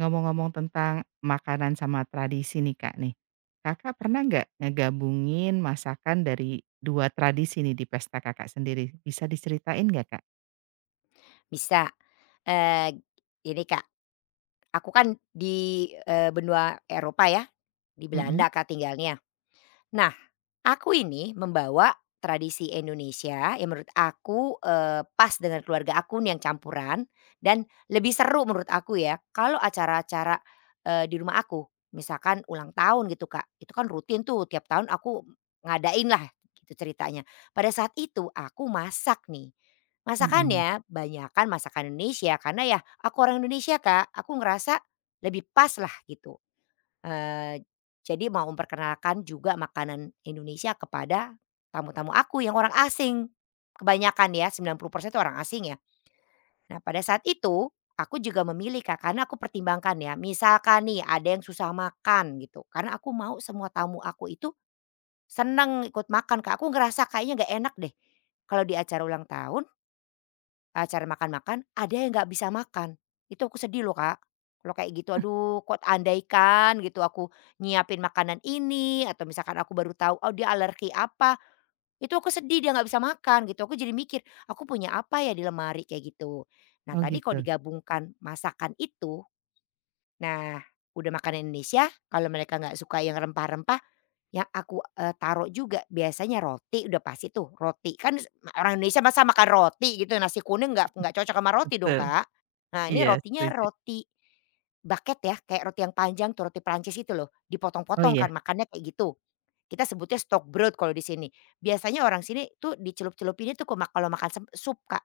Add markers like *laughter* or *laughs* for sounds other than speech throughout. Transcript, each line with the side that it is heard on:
right: Ngomong-ngomong tentang makanan sama tradisi nih Kak nih, Kakak pernah nggak ngegabungin masakan dari 2 tradisi nih di pesta Kakak sendiri? Bisa diceritain nggak Kak?
left: Bisa, eee, ini Kak, aku kan di, benua Eropa ya, di
right: Mhm.
left: Belanda Kak tinggalnya. Nah, aku ini membawa tradisi Indonesia yang menurut aku, pas dengan keluarga aku nih yang campuran dan lebih seru menurut aku ya kalau acara-acara, di rumah aku. Misalkan ulang tahun gitu, Kak, itu kan rutin tuh tiap tahun aku ngadain lah gitu ceritanya. Pada saat itu aku masak nih,
right: Mhm.
left: masakannya banyakan masakan Indonesia karena ya aku orang Indonesia, Kak, aku ngerasa lebih pas lah gitu. Eee, jadi mau memperkenalkan juga makanan Indonesia kepada tamu-tamu aku yang orang asing. Kebanyakan ya 90% itu orang asing ya. Nah, pada saat itu aku juga memilih Kak, karena aku pertimbangkan ya misalkan nih ada yang susah makan gitu, karena aku mau semua tamu aku itu seneng ikut makan Kak, aku ngerasa kayaknya nggak enak deh kalau di acara ulang tahun. Acara makan-makan, ada yang nggak bisa makan. Itu aku sedih loh, Kak. Kalau kayak gitu, aduh kok andaikan gitu aku nyiapin makanan ini atau misalkan aku baru tahu, oh dia alergi apa, itu aku sedih dia nggak bisa makan gitu. Aku jadi mikir, aku punya apa ya di lemari kayak gitu. Nah
right: Oh
left: tadi kalau
right: gitu.
left: digabungkan masakan itu, nah udah makanan Indonesia, kalau mereka nggak suka yang rempah-rempah yang aku, taruh juga biasanya roti udah pasti tuh roti, kan orang Indonesia masa makan roti gitu, nasi kuning nggak cocok sama roti dong,
right: Betul,
left: Kak. Nah ini
right: iya
left: rotinya
right: setuju.
left: roti bucket ya kayak roti yang panjang tuh roti Perancis itu loh,
right: Oh
left: dipotong-potong
right: iya?
left: kan makannya kayak gitu. Kita sebutnya Stock bread kalau di sini. Biasanya orang sini tuh dicelup-celupinnya tuh ke ma kalau makan sup, Kak.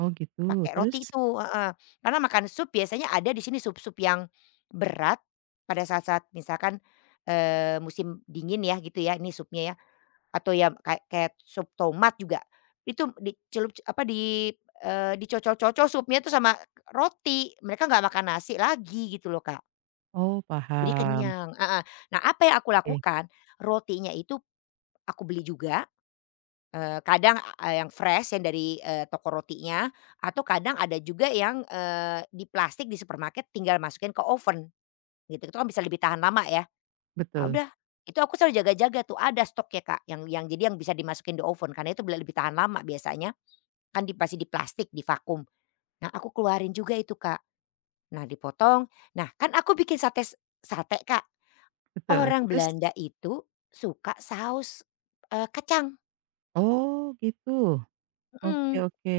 right: Oh gitu,
left: Pakai
right: terus?
left: roti itu, heeh. Karena makan sup biasanya ada di sini sup-sup yang berat pada saat-saat misalkan, musim dingin ya gitu ya, ini supnya ya, atau ya kayak kayak sup tomat juga, itu dicelup apa di eee, dicocol-cocol supnya itu sama roti, mereka nggak makan nasi lagi gitu loh, Kak.
right: Oh
left: Jadi
right: paham,
left: kenyang, heeh. Nah apa yang aku
right: oke,
left: lakukan, rotinya itu aku beli juga. Kadang, yang fresh yang dari, toko rotinya, atau kadang ada juga yang, di plastik di supermarket tinggal masukin ke oven gitu, itu kan bisa lebih tahan lama ya. Nah
right: betul
left: udah, itu aku selalu jaga-jaga tuh ada stoknya Kak yang jadi yang bisa dimasukin di oven karena itu lebih tahan lama biasanya, kan pasti di plastik, di vakum. Nah aku keluarin juga itu Kak. Nah dipotong, nah kan aku bikin sate sate Kak,
right: betul,
left: orang
right: terus?
left: Belanda itu suka saus, kacang,
right: Oh gitu, oke
left: mhm.
right: oke,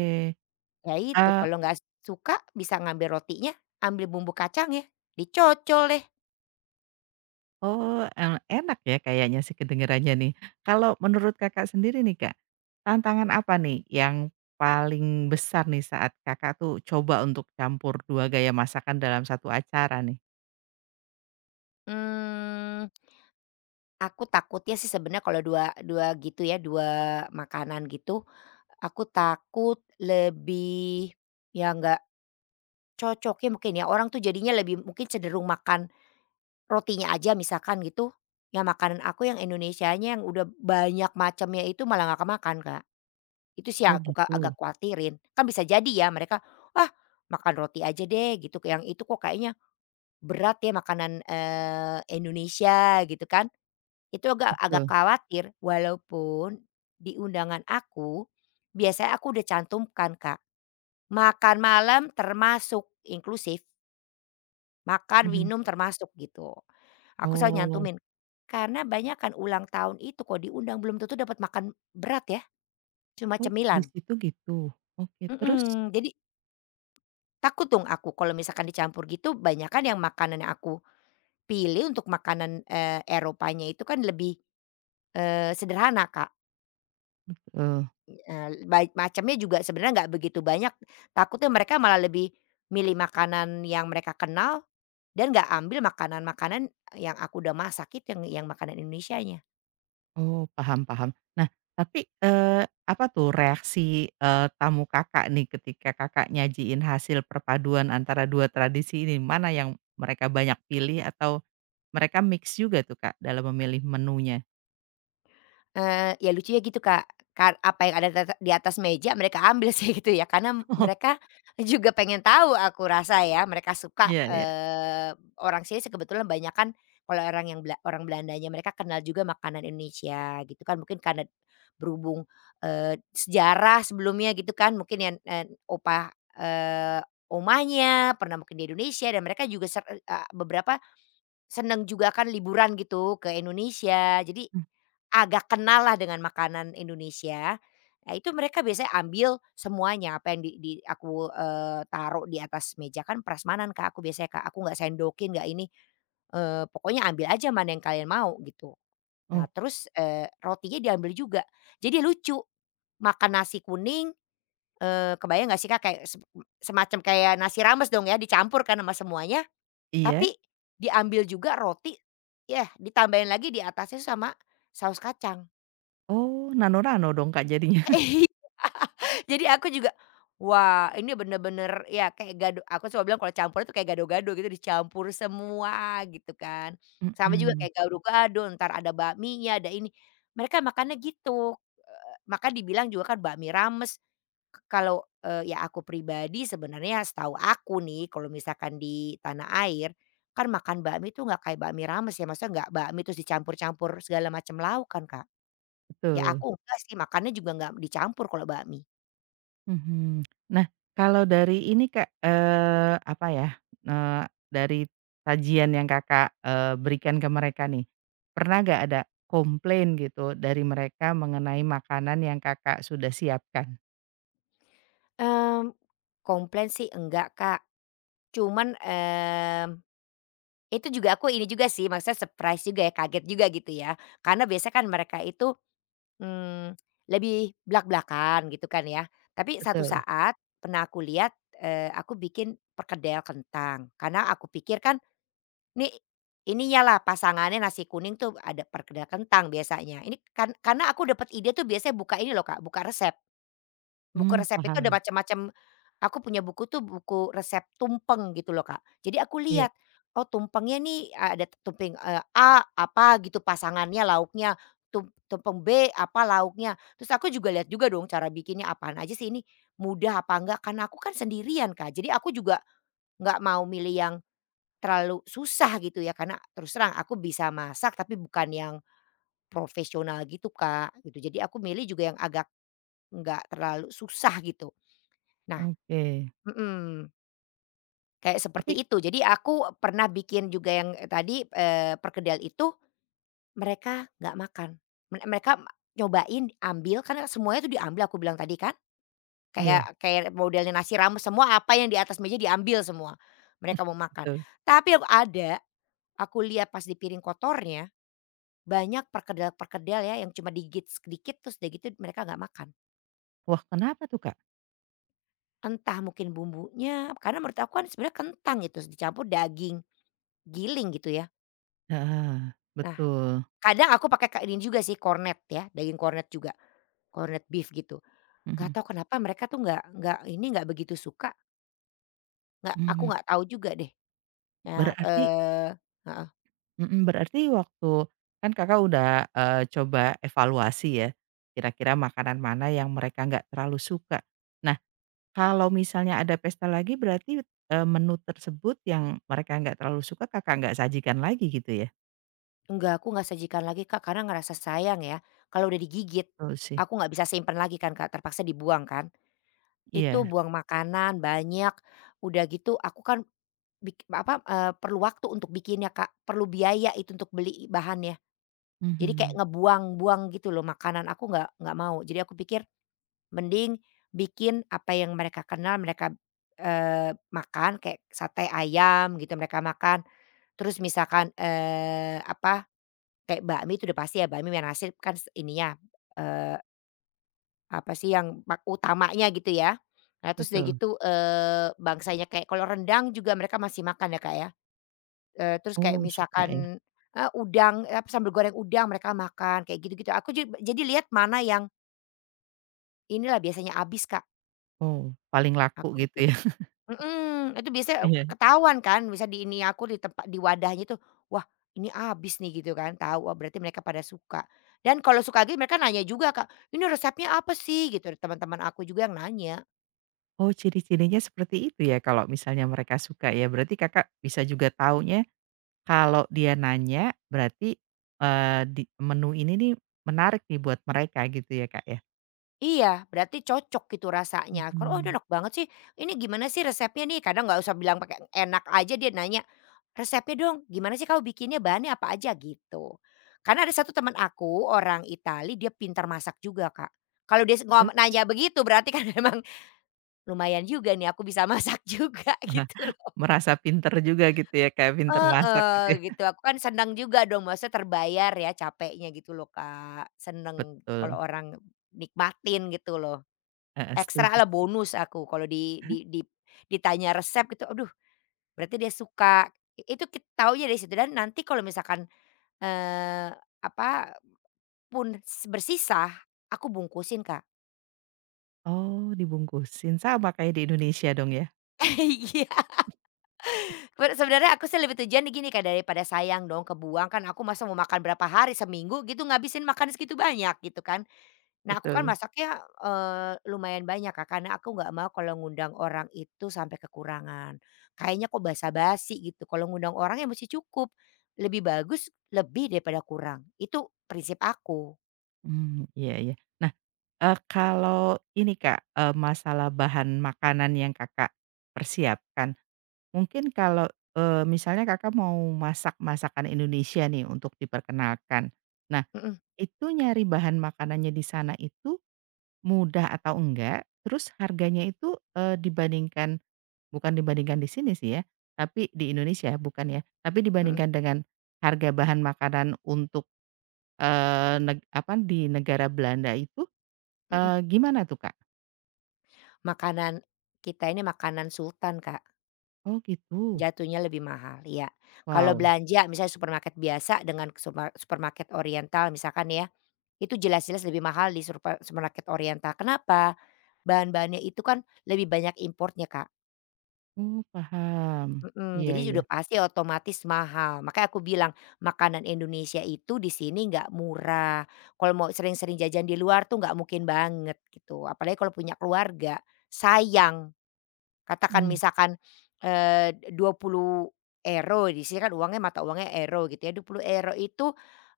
left: Ya itu,
right: eee
left: kalau nggak suka bisa ngambil rotinya, ambil bumbu kacangnya, dicocol deh.
right: Oh, enak ya kayaknya sih kedengerannya nih. Kalau menurut Kakak sendiri nih, Kak, tantangan apa nih yang paling besar nih saat Kakak tuh coba untuk campur 2 gaya masakan dalam satu acara nih?
left: Mmm, aku takutnya sih sebenarnya kalau dua dua gitu ya, dua makanan gitu, aku takut lebih ya nggak cocoknya mungkin ya, orang tuh jadinya lebih mungkin cenderung makan rotinya aja misalkan gitu, ya makanan aku yang Indonesianya yang udah banyak macamnya itu malah nggak kemakan, Kak. Itu sih
right: Oh
left: yang aku
right: gitu?
left: agak khawatirin. Kan bisa jadi ya mereka, "Ah, makan roti aja deh," gitu, "yang itu kok kayaknya berat ya makanan, Indonesia," gitu kan. Itu agak
right: Betul,
left: agak
right: mhm.
left: khawatir walaupun di undangan aku, biasanya aku udah cantumkan, Kak, makan malam termasuk inklusif, makan,
right: Mhm.
left: minum termasuk gitu. Aku selalu
right: Oh,
left: nyantumin, karena banyak kan ulang tahun itu kok diundang belum tentu dapat makan berat ya, cuma
right: oh di
left: cemilan.
right: situ gitu? Oke, terus?
left: Mhm, jadi takut dong aku kalau misalkan dicampur gitu banyakan yang makanan yang aku pilih untuk makanan, Eropanya itu kan lebih, sederhana, Kak,
right: Betul.
left: baik macamnya juga sebenarnya nggak begitu banyak, takutnya mereka malah lebih milih makanan yang mereka kenal dan nggak ambil makanan-makanan yang aku udah masak itu yang makanan Indonesianya.
right: Oh, paham paham. Nah, tapi, apa tuh reaksi, tamu Kakak nih ketika Kakak nyajiin hasil perpaduan antara 2 tradisi ini, mana yang mereka banyak pilih atau mereka mix juga tuh, Kak, dalam memilih menunya?
left: Ya lucunya gitu, Kak. Apa yang ada di atas meja mereka ambil sih gitu ya, karena
right: *laughs* Oh.
left: mereka juga pengen tahu aku rasa ya, mereka suka,
right: Iya iya.
left: orang sini sih kebetulan banyakan kalau orang yang bela orang Belandanya mereka kenal juga makanan Indonesia gitu kan, mungkin karena berhubung, sejarah sebelumnya gitu kan, mungkin yang, opa, omanya pernah mungkin di Indonesia dan mereka juga beberapa seneng juga kan liburan gitu ke Indonesia. Jadi agak kenal lah dengan makanan Indonesia. Nah itu mereka biasanya ambil semuanya apa yang di aku, taruh di atas meja, kan prasmanan Kak, aku biasanya Kak, aku nggak sendokin nggak ini, pokoknya ambil aja mana yang kalian mau gitu. Nah
right: Oh,
left: terus, rotinya diambil juga. Jadi lucu makan nasi kuning, kebayang nggak sih Kak kayak semacam kayak nasi rames dong ya dicampur kan sama semuanya,
right: iya?
left: tapi diambil juga roti, ya ditambahin lagi di atasnya sama saus kacang.
right: Oh, nano-nano dong, Kak, jadinya.
left: *laughs*
right: *laughs*
left: Iya. Jadi aku juga, wah ini bener-bener ya kayak gado aku suka bilang kalau campur itu kayak gado-gado gitu dicampur semua gitu kan. Sama juga
right: Mhm,
left: kayak gado-gado, entar ada bakminya, ada ini. Mereka makannya gitu, maka dibilang juga kan bakmi rames. Kalau, ya aku pribadi sebenarnya setahu aku nih kalau misalkan di tanah air, kan makan bakmi itu nggak kayak bakmi rames ya, maksudnya nggak bakmi terus dicampur-campur segala macam lauk kan, Kak. Ya
right: betul.
left: aku enggak sih, makannya juga enggak dicampur kalau bakmi.
right: Mhm. Nah, kalau dari ini Kak, eee, apa ya, eee, dari sajian yang Kakak, berikan ke mereka nih, pernah nggak ada komplain gitu dari mereka mengenai makanan yang Kakak sudah siapkan?
left: Mmm, Komplain sih enggak, Kak. Cuman, itu juga aku ini juga sih, maksudnya surprise juga ya, kaget juga gitu ya. Karena biasanya kan mereka itu, mmm, lebih blak-blakan gitu kan ya. Tapi satu
right: Betul.
left: saat pernah aku lihat, aku bikin perkedel kentang. Karena aku pikir kan nih ininya lah pasangannya nasi kuning tuh ada perkedel kentang biasanya. Ini kan karena aku dapat ide tuh biasanya buka ini loh, Kak, buka resep. Buku
right: Mmm,
left: resep itu ada
right: paham.
left: macam-macam, aku punya buku tuh buku resep tumpeng gitu loh, Kak. Jadi aku
right: Iya.
left: lihat, oh tumpengnya nih ada tumpeng, A apa gitu pasangannya lauknya, tumpeng B apa lauknya. Terus aku juga lihat juga dong cara bikinnya apaan aja sih ini, mudah apa enggak, karena aku kan sendirian, Kak. Jadi aku juga nggak mau milih yang terlalu susah gitu ya, karena terus terang aku bisa masak tapi bukan yang profesional gitu, Kak, gitu. Jadi aku milih juga yang agak nggak terlalu susah gitu. Nah,
right: Oke.
left: mhm, kayak
right: Tapi
left: seperti itu. Jadi aku pernah bikin juga tadi, perkedel itu mereka nggak makan. Mereka nyobain, ambil, karena semuanya tuh diambil aku bilang tadi kan.
right: iya,
left: Kayak kayak modelnya nasi rames, semua apa yang di atas meja diambil semua, mereka mau
right: *laughs*
left: makan.
right: betul.
left: Tapi aku ada, aku lihat pas di piring kotornya banyak perkedel-perkedel ya yang cuma digigit sedikit terus udah gitu mereka nggak makan.
right: Wah, kenapa tuh, Kak?
left: Entah mungkin bumbunya, karena menurut aku kan sebenarnya kentang itu dicampur daging giling gitu ya.
right: Heeh,
left: Nah,
right: betul.
left: kadang aku pakai ini juga sih kornet ya, daging kornet juga, kornet beef gitu. Nggak
right: Mhm.
left: tahu kenapa mereka tuh nggak ini, nggak begitu suka, nggak aku
right: Mmm,
left: nggak tahu juga deh. Nah,
right: berarti
left: heeh,
right: mhm, berarti waktu kan Kakak udah, coba evaluasi ya, kira-kira makanan mana yang mereka nggak terlalu suka. Nah, kalau misalnya ada pesta lagi berarti, menu tersebut yang mereka nggak terlalu suka Kakak nggak sajikan lagi gitu ya?
left: enggak aku nggak sajikan lagi Kak, karena ngerasa sayang ya, kalau udah digigit
right: Betul sih,
left: aku nggak bisa simpen lagi kan Kak, terpaksa dibuang kan. Itu
right: iya,
left: buang makanan banyak, udah gitu aku kan perlu waktu untuk bikinnya Kak, perlu biaya itu untuk beli bahannya. Jadi kayak
right: mhm,
left: ngebuang-buang gitu loh makanan, aku nggak mau. Jadi aku pikir mending bikin apa yang mereka kenal, mereka, makan kayak sate ayam gitu mereka makan, terus misalkan, apa, kayak bakmi itu udah pasti ya bakmi yang nasi kan ininya, eee, apa sih yang pak utamanya gitu ya. Nah terus udah
right: betul.
left: gitu, bangsanya kayak kalau rendang juga mereka masih makan ya, Kak, ya, terus kayak
right: Oh suka ya?
left: misalkan udang, apa sambal goreng udang mereka makan kayak gitu-gitu. Aku jadi lihat mana yang inilah biasanya habis, Kak,
right: Oh, paling laku
left: aku
right: gitu
left: bikin.
right: ya? *laughs*
left: Mhm, itu biasanya
right: Iya.
left: ketahuan kan, bisa di ini aku di tempat di wadahnya tuh, wah ini abis nih gitu kan, tahu, wah berarti mereka pada suka. Dan kalau suka lagi mereka nanya juga, Kak, "Ini resepnya apa sih?" Gitu, teman-teman aku juga yang nanya.
right: Oh ciri-cirinya seperti itu ya kalau misalnya mereka suka ya, berarti Kakak bisa juga taunya kalau dia nanya berarti, di menu ini nih menarik nih buat mereka gitu ya, Kak, ya?
left: Iya, berarti cocok gitu rasanya. Kalau, "Oh, ini
right: Mhm,
left: enak banget sih, ini gimana sih resepnya nih?" Kadang nggak usah bilang pakai enak aja dia nanya, "Resepnya dong, gimana sih kamu bikinnya, bahannya apa aja?" Gitu. Karena ada satu teman aku orang Itali, dia pintar masak juga, Kak. Kalau dia s ngom
right: terus?
left: nanya begitu berarti kan *laughs* memang lumayan juga nih aku bisa masak juga *laughs*
right: Wah,
left: gitu loh.
right: merasa pinter juga gitu ya, Kak, pinter masak gitu
left: Heeh,
right: ya?
left: gitu aku kan senang juga dong maksudnya terbayar ya capeknya gitu loh Kak, seneng
right: Betul,
left: kalau orang nikmatin gitu loh.
right: heeh,
left: Ekstra
right: setuju
left: lah
right: sih.
left: bonus aku kalau di ditanya resep gitu, aduh berarti dia suka. Itu taunya dari situ dan nanti kalau misalkan, eee, apa pun bersisa, aku bungkusin Kak.
right: Oh, dibungkusin sama kayak di Indonesia dong ya?
left: *laughs* Iya. Sebenarnya aku sih lebih tujuan di gini, Kak, daripada sayang dong kebuang kan aku masa mau makan berapa hari, seminggu gitu ngabisin makan segitu banyak gitu kan. Nah aku kan
right: Betul,
left: masaknya, lumayan banyak, Kak, karena aku nggak mau kalau ngundang orang itu sampai kekurangan. Kayaknya kok basa-basi gitu, kalau ngundang orang ya mesti cukup, lebih bagus lebih daripada kurang, itu prinsip aku.
right: mmm, iya iya. Nah, kalau ini, Kak, masalah bahan makanan yang Kakak persiapkan, mungkin kalau, misalnya Kakak mau masak masakan Indonesia nih untuk diperkenalkan. Nah,
left: Mhm,
right: itu nyari bahan makanannya di sana itu mudah atau enggak? Terus harganya itu, dibandingkan bukan dibandingkan di sini sih ya, tapi di Indonesia bukan ya, tapi
left: mhm,
right: dibandingkan dengan harga bahan makanan untuk, di negara Belanda itu,
left: mhm.
right: gimana tuh, Kak?
left: Makanan kita ini makanan sultan, Kak.
right: Oh gitu.
left: Jatuhnya lebih mahal, iya. Kalau
right: Wow.
left: belanja misalnya supermarket biasa dengan supermarket oriental misalkan ya, itu jelas-jelas lebih mahal di supermarket oriental. Kenapa? Bahan-bahannya itu kan lebih banyak importnya, Kak.
right: Oh paham.
left: Mhm,
right: Iya
left: jadi
right: iya.
left: sudah pasti otomatis mahal. Makanya aku bilang makanan Indonesia itu di sini nggak murah. Kalau mau sering-sering jajan di luar tuh nggak mungkin banget gitu, apalagi kalau punya keluarga, sayang. Katakan
right: Mhm.
left: misalkan, 20 euro di sini kan mata uangnya euro gitu ya, 20 euro itu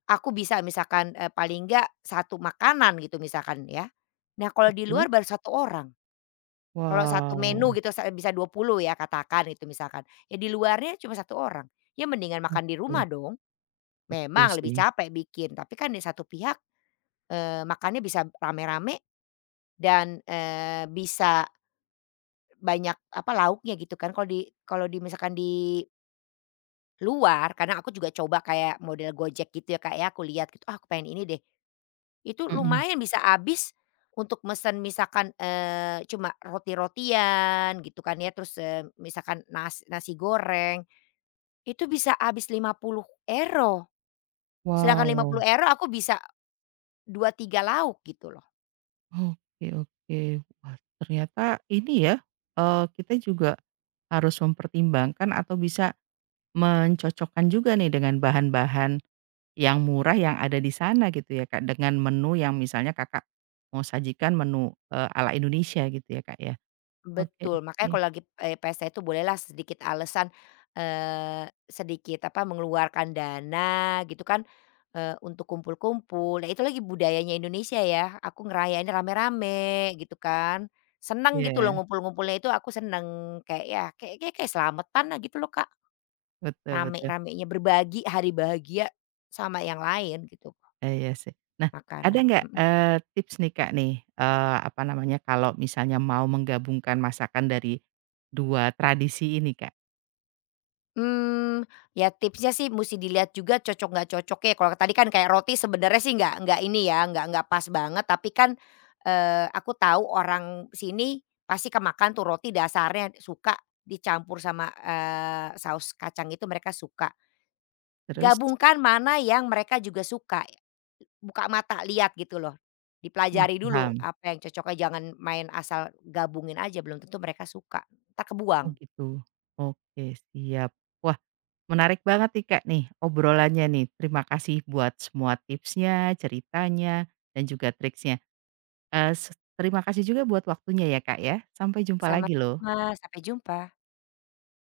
left: aku bisa misalkan, paling enggak satu makanan gitu misalkan ya. Nah kalau di
right: Betul?
left: luar baru satu orang, kalau satu
right: Wow,
left: menu gitu bisa 20 ya katakan itu misalkan, ya di luarnya cuma satu orang, ya mendingan makan di
right: oke.
left: rumah dong.
right: Betul
left: Memang lebih
right: sih.
left: capek bikin, tapi kan di satu pihak, makannya bisa rame-rame dan, bisa banyak apa lauknya gitu kan kalau di misalkan di luar, karena aku juga coba kayak model Gojek gitu ya, Kak, ya, aku lihat gitu, "Ah, aku pengen ini deh." Itu
right: Mhm.
left: lumayan bisa habis untuk mesen misalkan, cuma roti-rotian gitu kan ya, terus, misalkan nasi goreng, itu bisa habis 50 euro. Sedangkan lima puluh
right: Wow,
left: euro aku bisa 2 3 lauk gitu loh.
right: oke oke. Wah, ternyata ini ya, kita juga harus mempertimbangkan atau bisa mencocokkan juga nih dengan bahan-bahan yang murah yang ada di sana gitu ya, Kak, dengan menu yang misalnya Kakak mau sajikan menu, ala Indonesia gitu ya, Kak, ya? Oke
left: Betul, makanya
right: oke.
left: kalau lagi, pesta itu bolehlah sedikit alasan, sedikit apa, mengeluarkan dana gitu kan, untuk kumpul-kumpul. Nah itu lagi budayanya Indonesia ya, aku ngerayainnya rame-rame gitu kan. Seneng gitu
right: Iya,
left: loh ngumpul-ngumpulnya itu aku seneng, kayak ya kayak kayak kayak selamatan lah gitu loh Kak,
right: betul betul.
left: rame-ramenya berbagi hari bahagia sama yang lain gitu,
right: Eh, iya sih. Nah, ada
left: makanan,
right: nggak,
left: mhm.
right: tips nih Kak nih, apa namanya, kalau misalnya mau menggabungkan masakan dari 2 tradisi ini Kak?
left: Mmm, ya tipsnya sih musti dilihat juga cocok nggak cocoknya, kalau tadi kan kayak roti sebenarnya sih nggak ini ya, nggak pas banget tapi kan, aku tahu orang sini pasti kemakan tuh roti dasarnya suka dicampur sama, saus kacang itu mereka suka.
right: Terus
left: Gabungkan mana yang mereka juga suka, buka mata lihat gitu loh,
right: mhm,
left: dipelajari dulu
right: paham.
left: apa yang cocoknya jangan main asal gabungin aja belum tentu mereka suka, entar
right: Oh
left: kebuang.
right: gitu. Oke, siap. Wah, menarik banget nih Kak nih, obrolannya nih. Terima kasih buat semua tipsnya, ceritanya, dan juga triksnya. S terima kasih juga buat waktunya ya Kak ya. Sampai jumpa lagi
left: Sama-sama,
right: loh.
left: sampai jumpa.